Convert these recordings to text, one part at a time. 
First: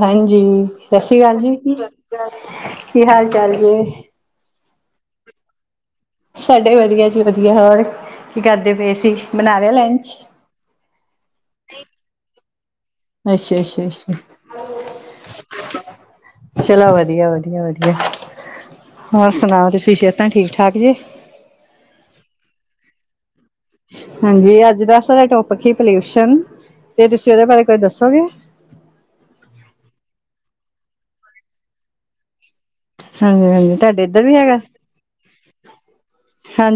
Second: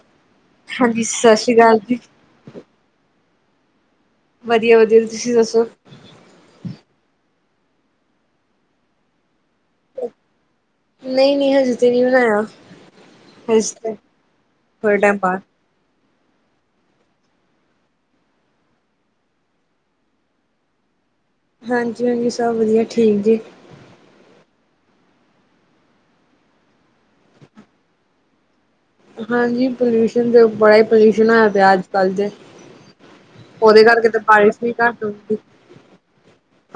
ਹਾਂਜੀ, ਸਤਿ ਸ੍ਰੀ ਅਕਾਲ ਜੀ, ਕੀ ਹਾਲ ਚਾਲ ਜੀ? ਵਧੀਆ, ਵਧੀਆ ਤੁਸੀਂ ਦੱਸੋ? ਸਾਡੇ ਵਧੀਆ ਜੀ ਵਧੀਆ ਹੋਰ ਕੀ ਕਰਦੇ ਪਏ ਸੀ ਬਣਾ ਲਿਆ ਲੰਚ? ਨਹੀਂ, ਨਹੀਂ ਹਜੇ ਤੇ ਨਹੀਂ ਬਣਾਇਆ ਅੱਛਾ ਹਜੇ ਅੱਛਾ ਤੇ ਅੱਛਾ ਥੋੜੇ ਟਾਈਮ ਬਾਅਦ ਚਲੋ ਵਧੀਆ, ਵਧੀਆ, ਵਧੀਆ ਹੋਰ ਸੁਣਾਓ ਤੁਸੀਂ ਸਿਹਤਾਂ ਠੀਕ ਠਾਕ ਜੇ? ਹਾਂਜੀ, ਹਾਂਜੀ ਸਭ ਵਧੀਆ ਠੀਕ ਜੀ। ਹਾਂਜੀ ਅੱਜ ਦਾ ਸਾਡਾ ਟੋਪਿਕ ਸੀ ਪੋਲਿਊਸ਼ਨ ਅਤੇ ਤੁਸੀਂ ਉਹਦੇ ਬਾਰੇ ਕੁਝ ਦੱਸੋਗੇ? ਹਾਂਜੀ ਪੋਲਿਊਸ਼ਨ ਤੇ ਬੜਾ ਹੀ ਪੋਲਿਊਸ਼ਨ ਹੋਇਆ ਪਿਆ ਅੱਜ ਕੱਲ ਜੇ। ਹਾਂਜੀ ਹਾਂਜੀ ਉਹਦੇ ਤੁਹਾਡੇ ਕਰਕੇ ਤੇ ਇੱਧਰ ਬਾਰਿਸ਼ ਹੈਗਾ ਵੀ ਘੱਟ ਹੁੰਦੀ।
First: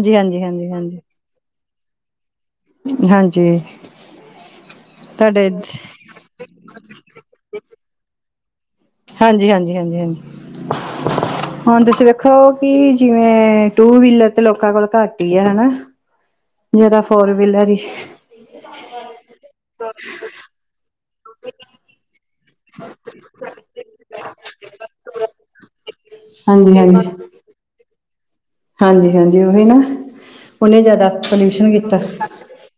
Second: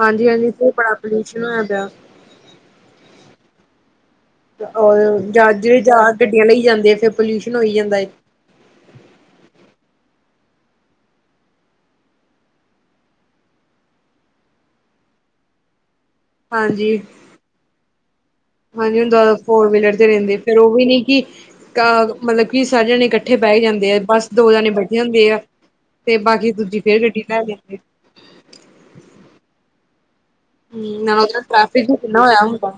ਹਾਂਜੀ ਹਾਂਜੀ ਫੇਰ ਬੜਾ ਪੋਲਿਊਸ਼ਨ ਹੋਇਆ ਪਿਆ। ਹਾਂਜੀ ਉਹੀਉ ਤੁਹਾਡੇ ਜਾ ਜਿਹੜੇ ਗੱਡੀਆਂ ਲਈ ਜਾਂਦੇ ਆ ਫੇਰ ਪੋਲਿਊਸ਼ਨ ਹੋਈ ਜਾਂਦਾ ਹੈ। ਹਾਂਜੀ, ਹਾਂਜੀ, ਹਾਂਜੀ, ਹਾਂਜੀ। ਹੁਣ ਤੁਸੀਂ ਵੇਖੋ ਕਿ ਜਿਵੇਂ ਟੂ ਵੀਲਰ ਤੇ ਲੋਕਾਂ ਕੋਲ ਘੱਟ ਹੀ ਆ ਹੈ ਨਾ। ਹਾਂਜੀ ਮੇਰਾ ਫੋਰ ਵੀਲਰ ਹੀ ਹਾਂਜੀ ਹੁਣ ਦੁਬਾਰਾ ਫੋਰ ਵੀਲਰ ਤੇ ਰਹਿੰਦੇ ਫੇਰ ਉਹ ਵੀ ਨੀ ਕਿ ਕਾ। ਮਤਲਬ ਕਿ ਸਾਰੇ ਜਣੇ ਇਕੱਠੇ ਬਹਿ ਜਾਂਦੇ ਆ ਬਸ ਦੋ ਜਾਣੇ ਬੈਠੇ ਹੁੰਦੇ ਆ। ਤੇ ਬਾਕੀ ਹਾਂਜੀ ਦੂਜੀ ਫੇਰ ਹਾਂਜੀ ਗੱਡੀ ਲੈ ਜਾਂਦੇ। ਹਾਂਜੀ, ਹਾਂਜੀ ਉਹੀ ਨਾ ਉਹਨੇ ਹਮ ਜ਼ਿਆਦਾ ਨਾਲ ਉਹਦਾ ਪੋਲਿਊਸ਼ਨ ਟ੍ਰੈਫਿਕ ਵੀ ਕੀਤਾ। ਕਿੰਨਾ ਹੋਇਆ ਹੁੰਦਾ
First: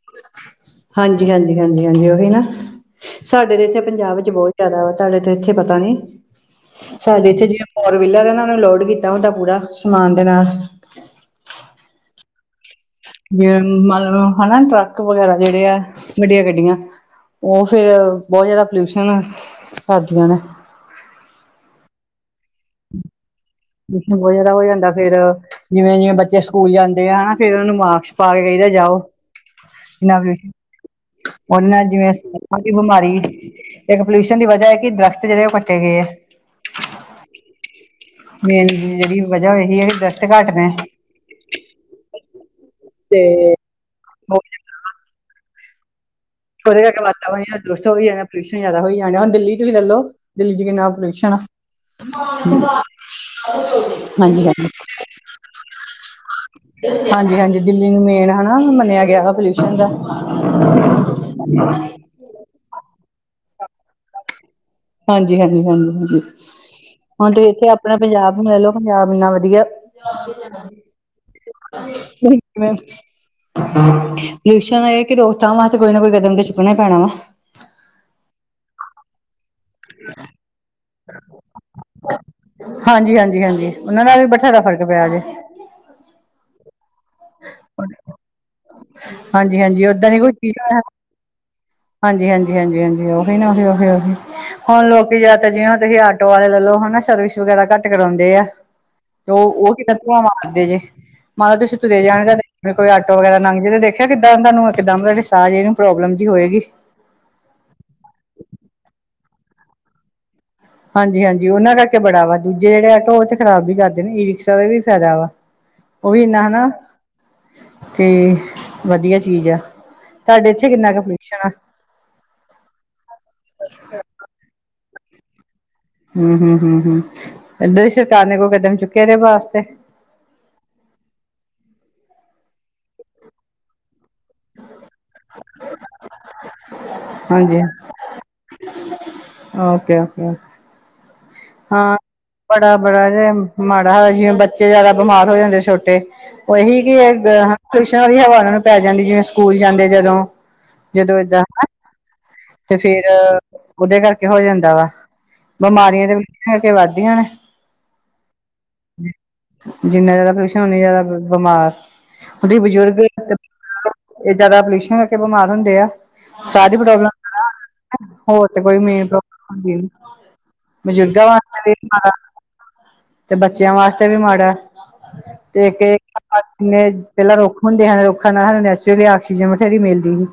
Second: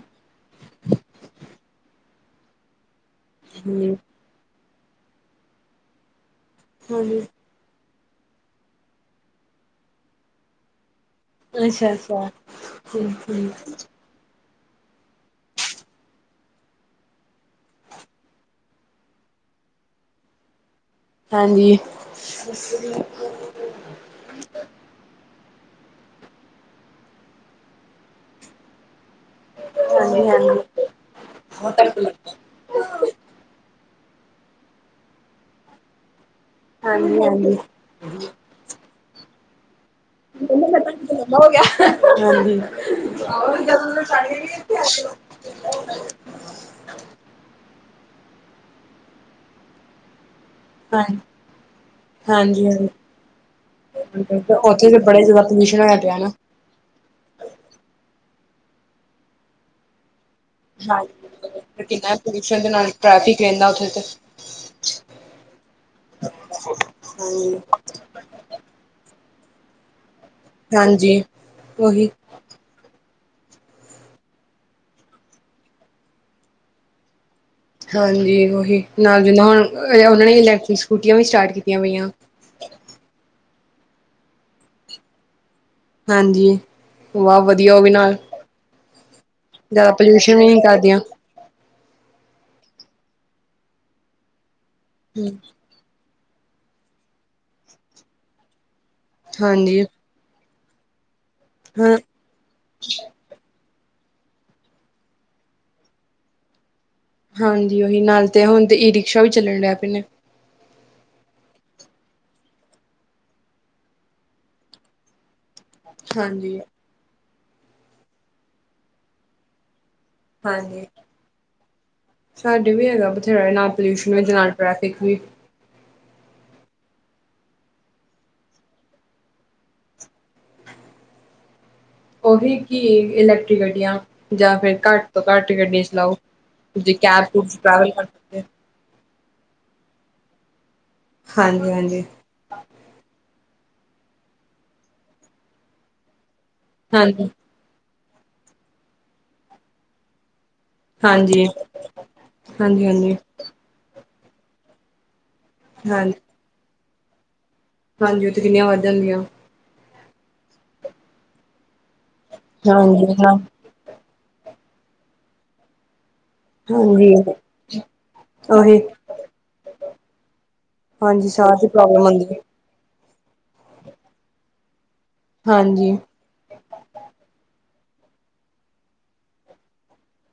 ਹਾਂਜੀ, ਹਾਂਜੀ, ਹਾਂਜੀ, ਹਾਂਜੀ ਉਹੀ ਨਾ ਸਾਡੇ ਤੇ ਇੱਥੇ ਹਮ ਪੰਜਾਬ ਵਿੱਚ ਬਹੁਤ ਜ਼ਿਆਦਾ ਵਾ ਤੁਹਾਡੇ ਤੇ ਇੱਥੇ ਪਤਾ ਨੀ ਹਾਂਜੀ ਸਾਡੇ ਇੱਥੇ ਜਿਹਾ ਫੋਰਵੀਲਰ ਇਹਨਾਂ ਨੇ ਲੋਡ ਕੀਤਾ ਹੁੰਦਾ ਪੂਰਾ ਸਮਾਨ ਦੇ ਨਾਲ ਅੱਛਾ -ਅੱਛਾ। ਠੀਕ ਜ ਠੀਕ ਮਤਲਬ ਹੈ ਨਾ ਟਰੱਕ ਵਗੈਰਾ ਜਿਹੜੇ ਆ ਵੱਡੀਆਂ ਗੱਡੀਆਂ। ਉਹ ਫਿਰ ਬਹੁਤ ਜ਼ਿਆਦਾ ਪੋਲਿਊਸ਼ਨ ਕਰਦੀਆਂ ਨੇ। ਹਾਂਜੀ ਪਲਿਊਸ਼ਨ ਬਹੁਤ ਜ਼ਿਆਦਾ ਹੋ ਜਾਂਦਾ ਫੇਰ ਜਿਵੇਂ, ਜਿਵੇਂ ਬੱਚੇ ਸਕੂਲ ਜਾਂਦੇ ਆ ਹੈ ਨਾ ਫ਼ੇਰ ਉਹਨਾਂ ਨੂੰ ਮਾਰਕਸ ਪਾ ਕੇ ਕਹੀਦਾ ਜਾਓ। ਹਾਂਜੀ ਹਾਂਜੀ ਉਹਨਾਂ ਜਿਵੇਂ ਅਸੀਂ ਹਾਂਜੀ ਬਿਮਾਰੀ ਇੱਕ ਪੋਲਿਊਸ਼ਨ ਦੀ ਵਜ੍ਹਾ ਹੈ ਕਿ ਦਰਖ਼ਤ ਜਿਹੜੇ ਉਹ ਕੱਟੇ ਗਏ ਐ। ਹਾਂਜੀ- ਹਾਂਜੀ। ਮੇਨ ਜਿਹੜੀ ਵਜ੍ਹਾ ਹੋਈ ਦੀ ਇਹ ਦਰਖਤ ਘੱਟ ਨੇ ਲੰਬਾ ਹੋ ਗਿਆ ਹਾਂਜੀ। [inaudible] ਤੇ ਉਹਦੇ ਕਰਕੇ ਵਾਤਾਵਰਨ ਦੁਸਟ ਹੋ ਜਾਣੇ ਪੋਲਿਊਸ਼ਨ ਜ਼ਿਆਦਾ ਹੋਈ ਜਾਣ ਡਿਆ ਦਿੱਲੀ ਤੁਸੀਂ ਲੈਲੋ। ਦਿੱਲੀ 'ਚ ਕਿੰਨਾ ਪੋਲਿਊਸ਼ਨ ਆ। ਹਾਂਜੀ-ਹਾਂਜੀ ਹਾਂਜੀ ਹਾਂਜੀ ਉੱਥੇ ਤਾਂ ਬੜੇ ਜਾਦਾ ਪੋਲਿਊਸ਼ਨ ਹੋਯਾ ਪਿਆ ਨਾ। ਹਾਂਜੀ-ਹਾਂਜੀ ਦਿੱਲੀ ਨੂੰ ਮੇਨ ਹਨਾ ਮੰਨਿਆ ਗਿਆ ਪੋਲਿਊਸ਼ਨ ਦਾ [unintelligible] ਕਿੰਨਾ ਪੋਲਿਊਸ਼ਨ ਦੇ ਨਾਲ ਟੈਫਿਕ ਏਨਾ ਉਥੇ ਤੇ ਹਾਂਜੀ-ਹਾਂਜੀ-ਹਾਂਜੀ-ਹਾਂਜੀ ਹੁਣ ਤੇ ਹਾਂਜੀ। ਇੱਥੇ ਆਪਣੇ ਪੰਜਾਬ ਨੂੰ ਲੈ ਲੋ ਪੰਜਾਬ ਇੰਨਾ ਵਧੀਆ। ਹਾਂ ਹਾਂਜੀ ਉਹੀ [unintelligible] ਸ਼ ਇਹ ਕਿ ਰੋਕਤਾ ਵਾ ਤੇ ਕੋਈ ਨਾ ਕੋਈ ਕਦਮ ਤੇ ਚੁੱਕਣਾ ਪੈਣਾ ਵਾ। ਹਾਂਜੀ ਉਹੀ ਨਾਲ ਜਿੰਨਾ ਹੁਣ ਉਹਨਾਂ ਨੇ ਇਲੈਕਟ੍ਰਿਕ ਸਕੂਟੀਆਂ ਵੀ ਸਟਾਰਟ ਕੀਤੀਆਂ ਪਈਆਂ। ਹਾਂਜੀ-ਹਾਂਜੀ-ਹਾਂਜੀ ਉਹਨਾਂ ਨਾਲ ਵੀ ਬਥੇਰਾ ਫ਼ਰਕ ਪਿਆ ਜੇ [inaudible] ਹਾਂਜੀ ਵਾਹ ਵਧੀਆ ਓ ਵੀ ਨਾਲ ਹਾਂਜੀ-ਹਾਂਜੀ ਜ਼ਿਆਦਾ ਓਦਾਂ ਨਈ ਪੋਲਿਊਸ਼ਨ ਵੀ ਕੀ ਨਹੀਂ ਦਾ ਕਰਦੀਆਂ। ਹਾਂਜੀ-ਹਾਂਜੀ-ਹਾਂਜੀ-ਹਾਂਜੀ ਉਹੀ ਨਾ ਉਹੀ-ਉਹੀ-ਉਹੀ ਹੁਣ ਲੋਕੀ ਯ ਤਾਂ ਜਿ ਤੁਸੀਂ ਆਟੋ ਵਾਲੇ ਲੈਲੋ ਹਨਾ ਸਰਵਿਸ ਵਗੈਰਾ ਘੱਟ ਕਰਾਉਂਦੇ ਆ ਤੇ ਓ ਹਾਂਜੀ ਉਹੀ ਤਾ ਹਾਂ [inaudible] ਫੇਰ ਕੋਈ ਆਟੋ ਵਗੈਰਾ ਲੰਘ ਜੇ ਤੇ ਦੇਖਿਆ ਕਿੱਦਾਂ ਤੁਾਨੂੰ ਕਿਦਾਂ ਸਾਹ ਜ ਨੂੰ ਪ੍ਰੋਬਲਮ ਜਿ ਹੋਏਗੀ ਹਾਂਜੀ ਉਹੀ ਨਾਲ ਤੇ ਹੁਣ ਤੇ ਈ ਰਿਕਸ਼ਾ ਵੀ ਚੱਲਣ ਡਿਆ ਪਏ ਨੇ। ਹਾਂਜੀ-ਹਾਂਜੀ ਉਹਨਾਂ ਕਰਕੇ ਬੜਾ ਵਾ ਦੂਜੇ ਜਿਹੜੇ ਆਟੋ ਓ ਤੇ ਖਰਾਬ ਵੀ ਕਰਦੇ ਨੇ ਈ ਰਿਕਸ਼ਾ ਦਾ ਵੀ ਫਾਇਦਾ ਵਾ ਉਹੀ ਹਾਂਜੀ ਨਾ-ਨਾ ਕਿ ਵਧੀਆ ਚੀਜ਼ ਆ। ਇੱਥੇ ਹਾਂਜੀ ਕਿੰਨਾ ਕੁ ਪੋਲਿਊਸ਼ਨ ਆ ਸਾਡੇ ਵੀ ਹੈਗਾ ਬਥੇਰਾ ਨਾਲ ਪੋਲਿਊਸ਼ਨ ਵਿੱਚ ਨਾਲ ਟ੍ਰੈਫਿਕ ਵੀ ਹੂੰ-ਹੂੰ-ਹੂੰ-ਹੂੰ ਇੱਦਾਂ ਦੀ ਸਰਕਾਰ ਨੇ ਕੋਈ ਕਦਮ ਚੁੱਕਿਆ ਏਦੇ ਵਾਸਤੇ ਉਹੀ ਕੀ ਇਲੈਕਟ੍ਰਿਕ ਗੱਡੀਆਂ ਜਾਂ ਫਿਰ ਘੱਟ ਤੋਂ ਘੱਟ ਗੱਡੀ ਚਲਾਓ ਜੇ ਹਾਂਜੀ ਕੈਬ-ਕੁਬਸ ਕਰ ਸਕਦੇ। ਓਕੇ-ਓਕੇ ਹਾਂ ਹਾਂਜੀ-ਹਾਂਜੀ। ਬੜਾ-ਬੜਾ ਜੇ ਮਾੜਾ ਜਿਵੇਂ ਬੱਚੇ ਜਿਆਦਾ ਬਿਮਾਰ ਹੋ ਜਾਂਦੇ ਛੋਟੇ ਉਹੀ ਕਿ ਹਾਂਜੀ, ਏਹ ਟਿਊਸ਼ਨ ਵਾਲੀ ਹਵਾ ਉਨ੍ਹਾਂ ਨੂੰ ਪੈ ਜਾਂਦੀ ਜਿਵੇਂ ਸਕੂਲ ਜਾਂਦੇ ਜਦੋਂ ਜਦੋਂ ਇਦਾਂ ਹਾਂਜੀ, ਨਾ ਤੇ ਫੇਰ ਹਾਂਜੀ-ਹਾਂਜੀ। ਉਹਦੇ ਕਰਕੇ ਹੋ ਜਾਂਦਾ ਵਾ ਹਾਂ, ਬਿਮਾਰੀਆਂ ਦੇ ਤਾਹੀ ਤੇ ਵਧਦੀਆਂ ਨੇ ਹਾਂਜੀ ਉਹ ਤੇ ਕਿੰਨੀਆਂ ਵੱਧ ਜਾਣਦੀਆਂ। ਜਿੰਨਾ ਜਾਦਾ ਪੋਲਿਊਸ਼ਨ ਉਨੇ ਜਾਦਾ ਬਿਮਾਰ ਉਦੇ 'ਚ ਬਜ਼ੁਰਗ ਹਾਂਜੀ ਹਾਂ, ਇਹ ਜਾਦਾ ਪੋਲਿਊਸ਼ਨ ਕਰਕੇ ਬਿਮਾਰ ਹੁੰਦੇ ਆ। ਸਾਰੀ ਪ੍ਰੋਬਲਮ ਹਾਂਜੀ। ਏਹਨਾ ਹੋਰ ਤੇ ਕੋਈ ਉਹੀ ਮੇਨ ਪ੍ਰੋਬ ਬਜ਼ੁਰਗਾਂ ਹਾਂਜੀ ਸਾਹ ਦੀ ਵਾਸਤੇ ਵੀ ਪ੍ਰੋਬਲਮ ਮਾੜਾ ਆਂਦੀ ਐ। ਤੇ ਬੱਚਿਆਂ ਵਾਸਤੇ ਵੀ ਮਾੜਾ ਤੇ ਹਾਂਜੀ, ਅਗੇ ਇਨੇ ਪਹਿਲਾਂ ਰੁੱਖ ਹੁੰਦੇ ਹਨ ਰੁੱਖਾਂ ਨਾਲ ਸਾਨੂੰ ਨੈਚੁਰਲੀ ਆਕਸੀਜਨ ਬਥੇਰੀ ਮਿਲਦੀ ਹੀ।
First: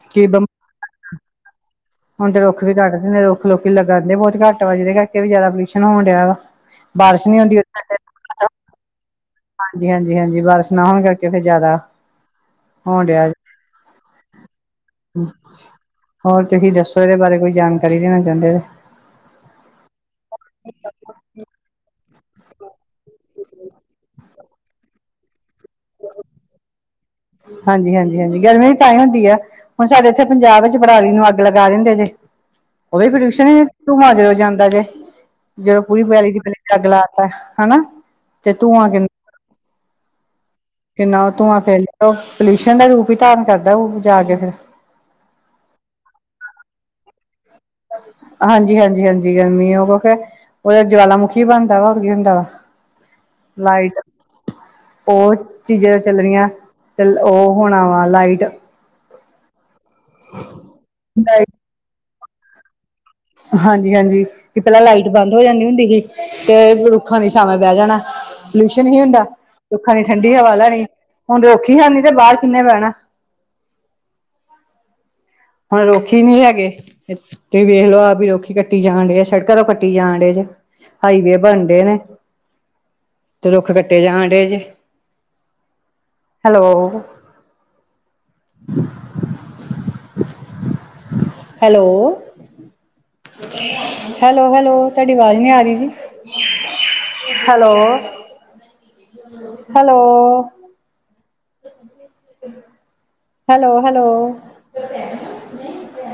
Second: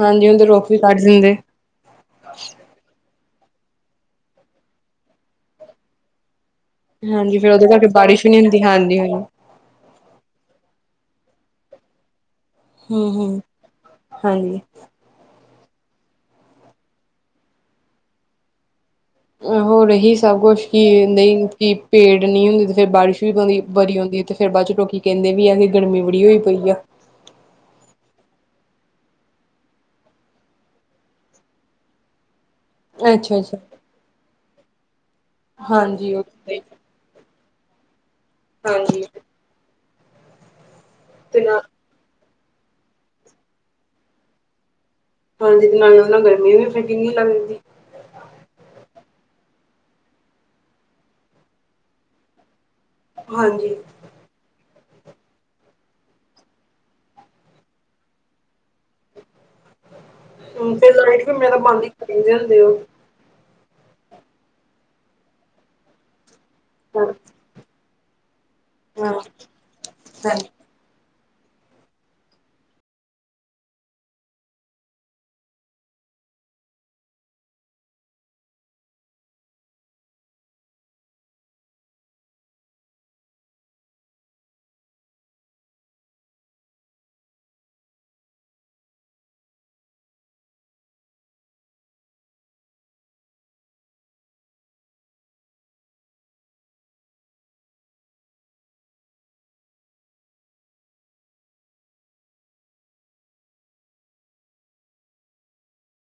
ਹਾਂਜੀ ਹੁਨ ਤੇ ਰੁੱਖ ਵੀ ਕਟ ਦਿੰਦੇ। ਹੁਣ ਤੇ ਰੁੱਖ ਵੀ ਕਟ ਦਿੰਦੇ ਰੁੱਖ ਲੋਕੀ ਲਗਾਂਦੇ ਬਹੁਤ ਘੱਟ ਵਾ ਜਿਹਦੇ ਕਰਕੇ ਵੀ ਜ਼ਦਾ ਪਲਿਊਸ਼ਨ ਹੋਣ ਡਿਆ ਵਾ [inaudible] ਹਾਂਜੀ ਫੇਰ ਹੁੰਦੀ ਉਹਦੇ ਕਰਕੇ ਬਾਰਿਸ਼ ਵੀ ਨੀ ਹੁੰਦੀ ਹਾਂਜੀ-ਹਾਂਜੀ। ਹਾਂਜੀ-ਹਾਂਜੀ-ਹਾਂਜੀ ਬਾਰਿਸ਼ ਨਾ ਹੋਣ ਕਰਕੇ ਫਿਰ ਜਾਦਾ ਹੂੰ, ਹੂੰ ਹਾਂਜੀ ਹੋਰ ਤੁਸੀਂ ਦੱਸੋ ਇਹਦੇ ਬਾਰੇ ਕੋਈ ਜਾਣਕਾਰੀ ਦੇਣਾ ਚਾਹੁੰਦੇ ਹੋਰ ਇਹੀ ਸਭ ਕੁਛ ਕਿ ਨਹੀਂ ਕਿ ਪੇੜ ਨਹੀ ਹੁੰਦੀ ਤੇ ਫਿਰ ਬਾਰਿਸ਼ ਵੀ ਬੜੀ ਬੜੀ ਆਂਦੀ ਇਥੇ ਫਿਰ ਬਾਦ ਚ ਲੋਕੀ ਕਹਿੰਦੇ ਵੀ ਆ ਕਿ ਗਰਮੀ ਬੜੀ ਹੋਈ ਪਈ ਆ। ਹਾਂਜੀ-ਹਾਂਜੀ-ਹਾਂਜੀ ਗਰਮੀ ਵੀ ਤਾਂਹੀ ਹੁੰਦੀ ਆ। ਹੁਣ ਸਾਡੇ ਇੱਥੇ ਪੰਜਾਬ ਵਿੱਚ ਪਰਾਲੀ ਨੂੰ ਅੱਗ ਲਗਾ ਦਿੰਦੇ ਜੇ ਉਹ ਵੀ ਅੱਛਾ ਪੋਲਿਊਸ਼ਨ ਅੱਛਾ ਈ ਏ ਧੁਆ ਜਦੋਂ ਜਾਂਦਾ ਜੇ ਜਦੋਂ ਪੂਰੀ ਹਾਂਜੀ ਉਹ ਪਰਾਲੀ ਤਾਂ ਦੀ ਪ ਸਹੀ, ਅੱਗ ਲਾ ਹੈ ਨਾ ਤੇ ਧੂਆ ਹਾਂਜੀ ਕਿਨ ਕਿੰਨਾ ਤੇ ਧੂੰਆਂ ਨਾਲ ਫੇਰ ਪੋਲਿਊਸ਼ਨ ਦਾ ਰੂਪ ਹੀ ਧਾਰਨ ਕਰਦਾ ਉਹ ਜਾ ਕੇ ਫਿਰ ਹਾਂਜੀ ਨਾਲ ਉਹ ਨਾਲ ਗਰਮੀ ਵੀ ਫੇਰ ਕਿੰਨੀ ਲੱਗਦੀ। ਹਾਂਜੀ-ਹਾਂਜੀ-ਹਾਂਜੀ ਗਰਮੀ ਉਹ ਕ ਉਹਦਾ ਜਵਾਲ ਮੁੁਖੀ ਬਣਦਾ ਵਾ ਕੀ ਹੁੰਦਾ ਵਾ ਹਾਂਜੀ ਲਾਈਟ ਹੋਰ ਚੀਜ਼ਾਂ ਚਲ ਰਹੀਆਂ ਤੇ ਉਹ ਹੋਣਾ ਵਾ ਲਾਈਟ ਹਮ ਤੇ ਲਾਈਟ ਵੀ ਮੇਰਾ ਬੰਦ ਹੀ ਕਰਦੇ ਹੁੰਦੇ ਉਹ ਹਾਂਜੀ-ਹਾਂਜੀ ਕਿ ਪਹਿਲਾਂ ਲਾਈਟ ਬੰਦ ਹੋ ਜਾਂਦੀ ਹੁੰਦੀ ਸੀਗੀ ਤੇ ਹਾਂ ਰੁੱਖਾਂ ਨੀ ਛਾਵੇ ਬਹਿ ਜਾਣਾ। ਪਲਿਊਸ਼ਨ ਹੀ ਨੀ ਹਾਂ, ਹੁੰਦਾ ਰੁੱਖਾਂ ਨੀ ਠੰਡੀ ਹਾਂਜੀ ਹਵਾ ਲੈਣੀ ਹੁਣ ਰੁਖ ਹੀ ਹੈ ਨੀ ਤੇ ਬਾਹਰ ਕਿੰਨੇ ਬੈਨਾ। ਹੁਣ ਰੁਖ਼ ਹੀ ਨਹੀਂ ਹੈਗੇ। ਤੁਸੀਂ ਵੇਖ ਲਓ ਰੁਖ਼ ਕੱਟੀ ਜਾਣ ਡੇ ਸੜਕਾਂ ਤੋਂ ਕੱਟੀ ਜਾਣ ਡੇ ਜੇ ਹਾਈਵੇ ਬਣਦੇ ਨੇ ਤੇ ਰੁੱਖ ਕੱਟੇ ਜਾਣ ਡੇ ਜੇ ਹੈਲੋ ਹੈਲੋ ਹੈਲੋ, ਹੈਲੋ ਤੁਹਾਡੀ ਆਵਾਜ਼ ਨਹੀਂ ਆ ਰਹੀ ਜੀ ਹੈਲੋ। Hello hello, hello.